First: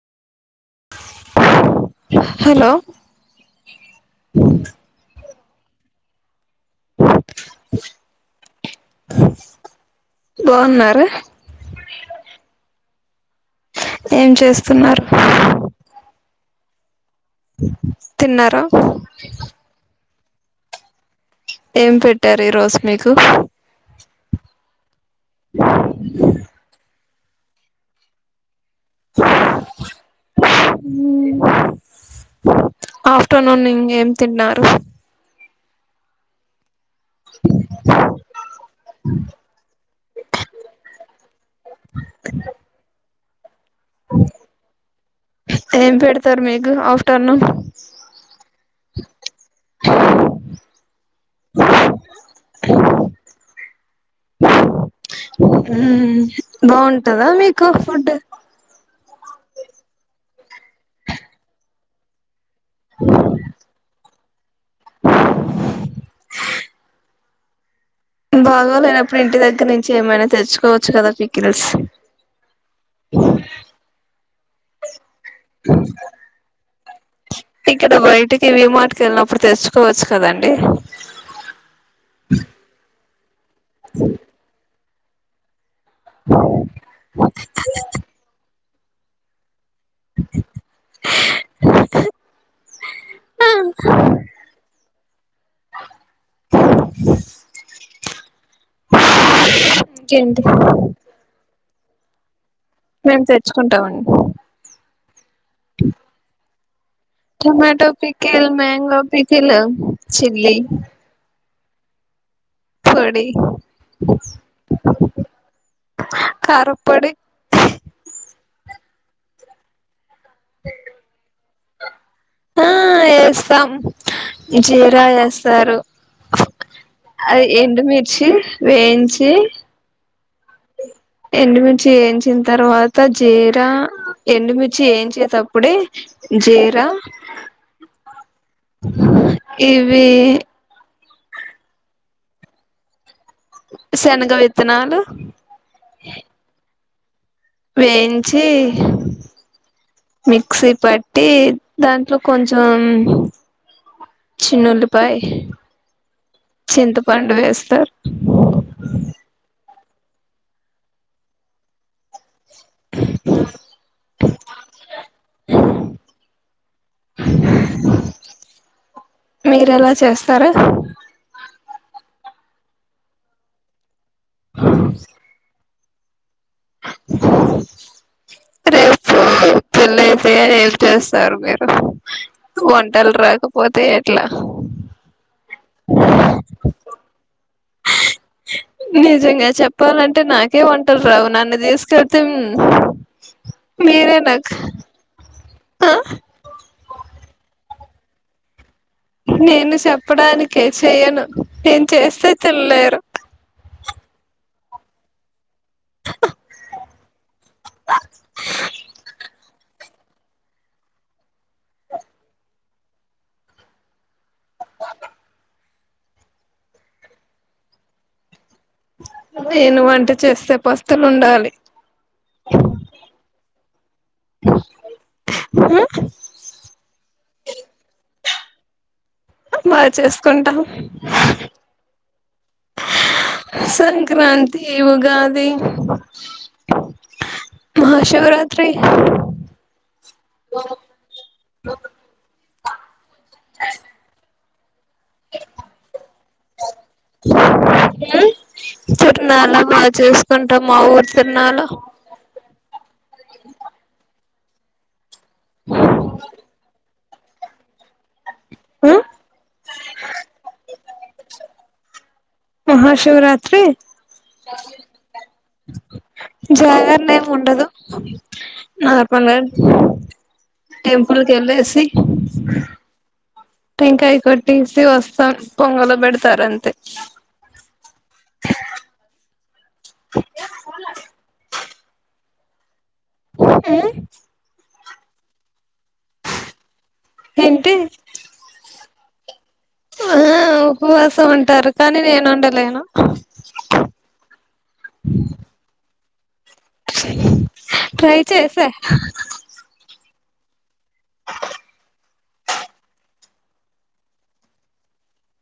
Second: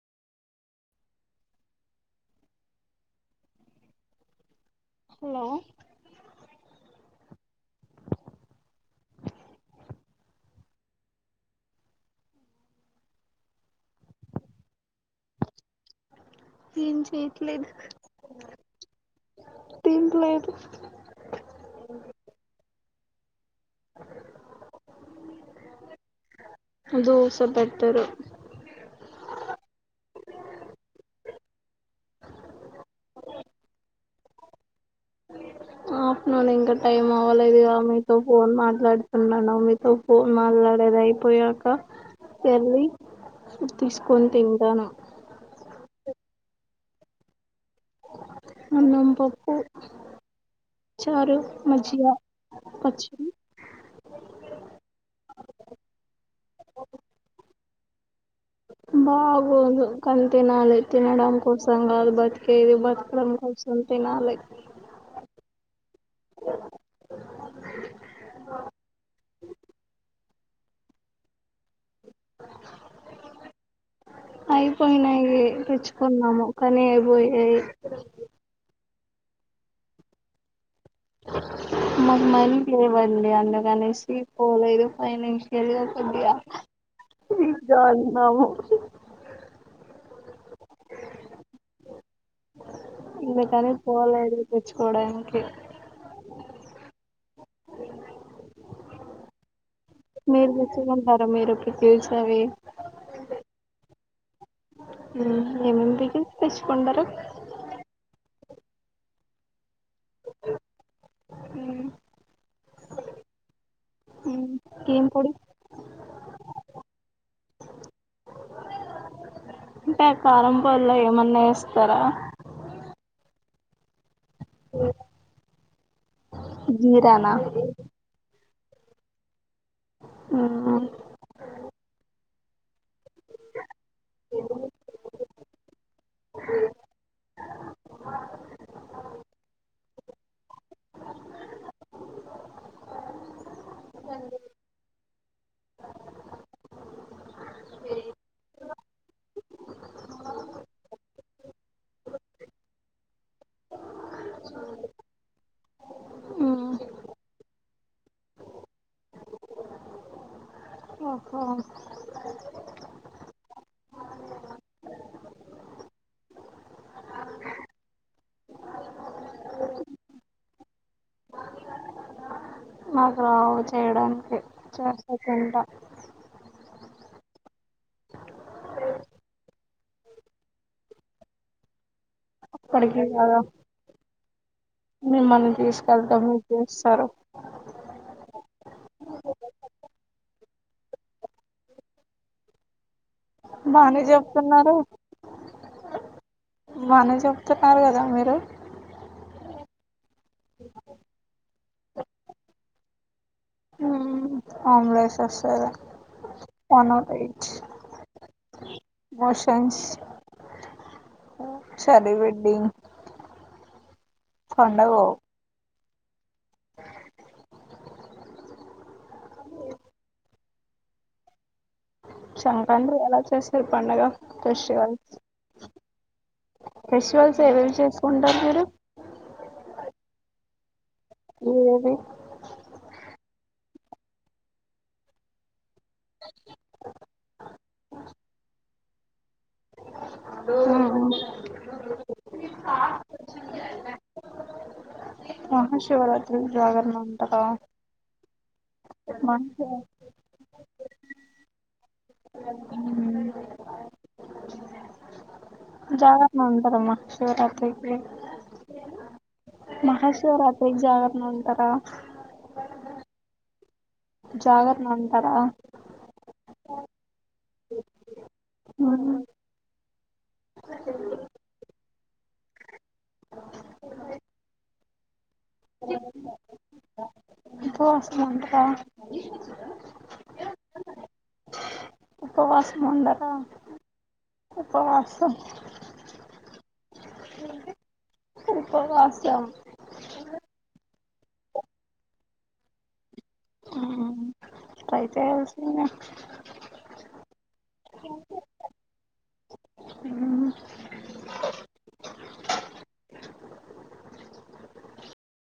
hello hello బాగున్నారా ఏం చేస్తున్నారు ఏం చే తిన్నారా లేదు ఏం పెట్టారు ఈ రోజు మీకు దోస పెట్టరు మ్మ్ ఆఫ్టర్నూన్ ఇంకేం తిన్నారు ఆఫ్టెర్నున్ ఇంక టైం అవ్వలేదుగా మీతో ఫోన్ మాట్లాడుతున్నాను మీతో ఫోన్ మాట్లాడేది అయిపోయాక ఏందీ తీసుకొని తింటాను సర్ [unintelligible] ఆఫ్టర్నూను అన్నం, పప్పు చారు, మజ్జిగ, పచ్చడి బాగుంటదా మీకు ఫుడ్ బాగోదు కానీ తినాలి తినడం కోసం బతి కేవలం బతకడం కోసం తినాలి బాగోలేనప్పుడు ఇంటి దగ్గర నుంచి ఏమైనా తెచ్చుకోవచ్చు కదా పికిల్స్ అయిపోయినాయి తెచ్చుకున్నాము కానీ అయిపోయి ఇక్కడ బయటికి, వి మార్ట్ కి వెళ్ళినప్పుడు తెచ్చుకోవచ్చు కదండి మాకు మనీ లేవ్వండి అందుకనేసి పోలేదు ఫైనాన్షియల్ [unintelligible] అందుకని పోలేదు తెచ్చుకోవడానికి బ మీరు తెచ్చకుంటారు మీరు [unintelligible] మేము తెచ్చుకుంటామండి ఏమేమి పికిల్స్ తెచ్చుకుంటారు టొమాటో పికిల్, మ్యాంగో పికిలు తెచ్చింది మ్మ్ పడి ఏం పొడి కారం పొడి అంటే కారంపళ్ళు ఏమన్నా ఇస్తారా తమ్ జీరా వేస్తారు జీరానా అ ఎండు మిర్చి వేయించి ఆ ఎండుమిర్చి ఏంచిన తర్వాత జీర ఎండుమిర్చి వేయించేటప్పుడే జీరా ఇవి శనగ విత్తనాాలు వేయించి మిక్సీ పట్టి దాంట్లో కొంచం చిన్నఉలిపాయ మ్మ్ చింతపండు వేస్తే ఆ ఓహో మీరెలా చేస్తారు నాకు రావు చేయడానికి చేస్తే తింట రేపు పెళ్లి అయితే చేస్తారు మీరు అక్కడికి వంటలు కదా రాకపోతే ఎట్లా మిమ్మల్ని తీసుకెళ్తా మీరు చేస్తారు నిజంగా చెప్పాలంటే నాకే వంటలు రావు నన్ను తీసుకెళ్తే బానే మీరే నాకు చెప్తున్నారు ఆ బానే చెప్తున్నారు కదా మీరు నేను చెప్పడానికే చెయ్యను నేను చేస్తే తినలేరు అంలేస్ వన్ట్ ఎయిట్ [unintelligible] మోషన్చారి వెల్డింగ్ [unintelligible] కొండ కు పో నేను వంట చేస్తే పస్తులు ఉండాలి సంక్రాంతి ఎలా చేశారు పండుగ ఫెష్టివల్స్ చేసుకుంటారు మీరు బాగా చేసుకుంటాం ఏవేవి సంక్రాంతి ఉగాది మహాశివరాత్రి మహాశివరాత్రి జాగరణ ఉంటార తిరనాలా బాగా చేసుకుంటాం మా ఊరు తిరనాలా జాగరణ ఉంటారమ్మా శివరాత్రికి హు మహాశివరాత్రి జాగరణ ఉంటరా మహాశివరాత్రి జాగరణ ఉంటారా జాగరణ ఏమి ఉండదు నార్మల్ టెంపుల్ కి వెళ్ళేసి టెంకాయ కొట్టేసి వస్తారు పొంగలు పెడతారంతే ఉపవాసం ఉంటరా ఉపవాసం ఉండరా ఉపవాసం ఏంటి ఉపవాసం ఆ ఉపవాసం ఉంటారు కానీ నేను ఉండలేను ట్రై చేయాల్సింది ట్రై చేశా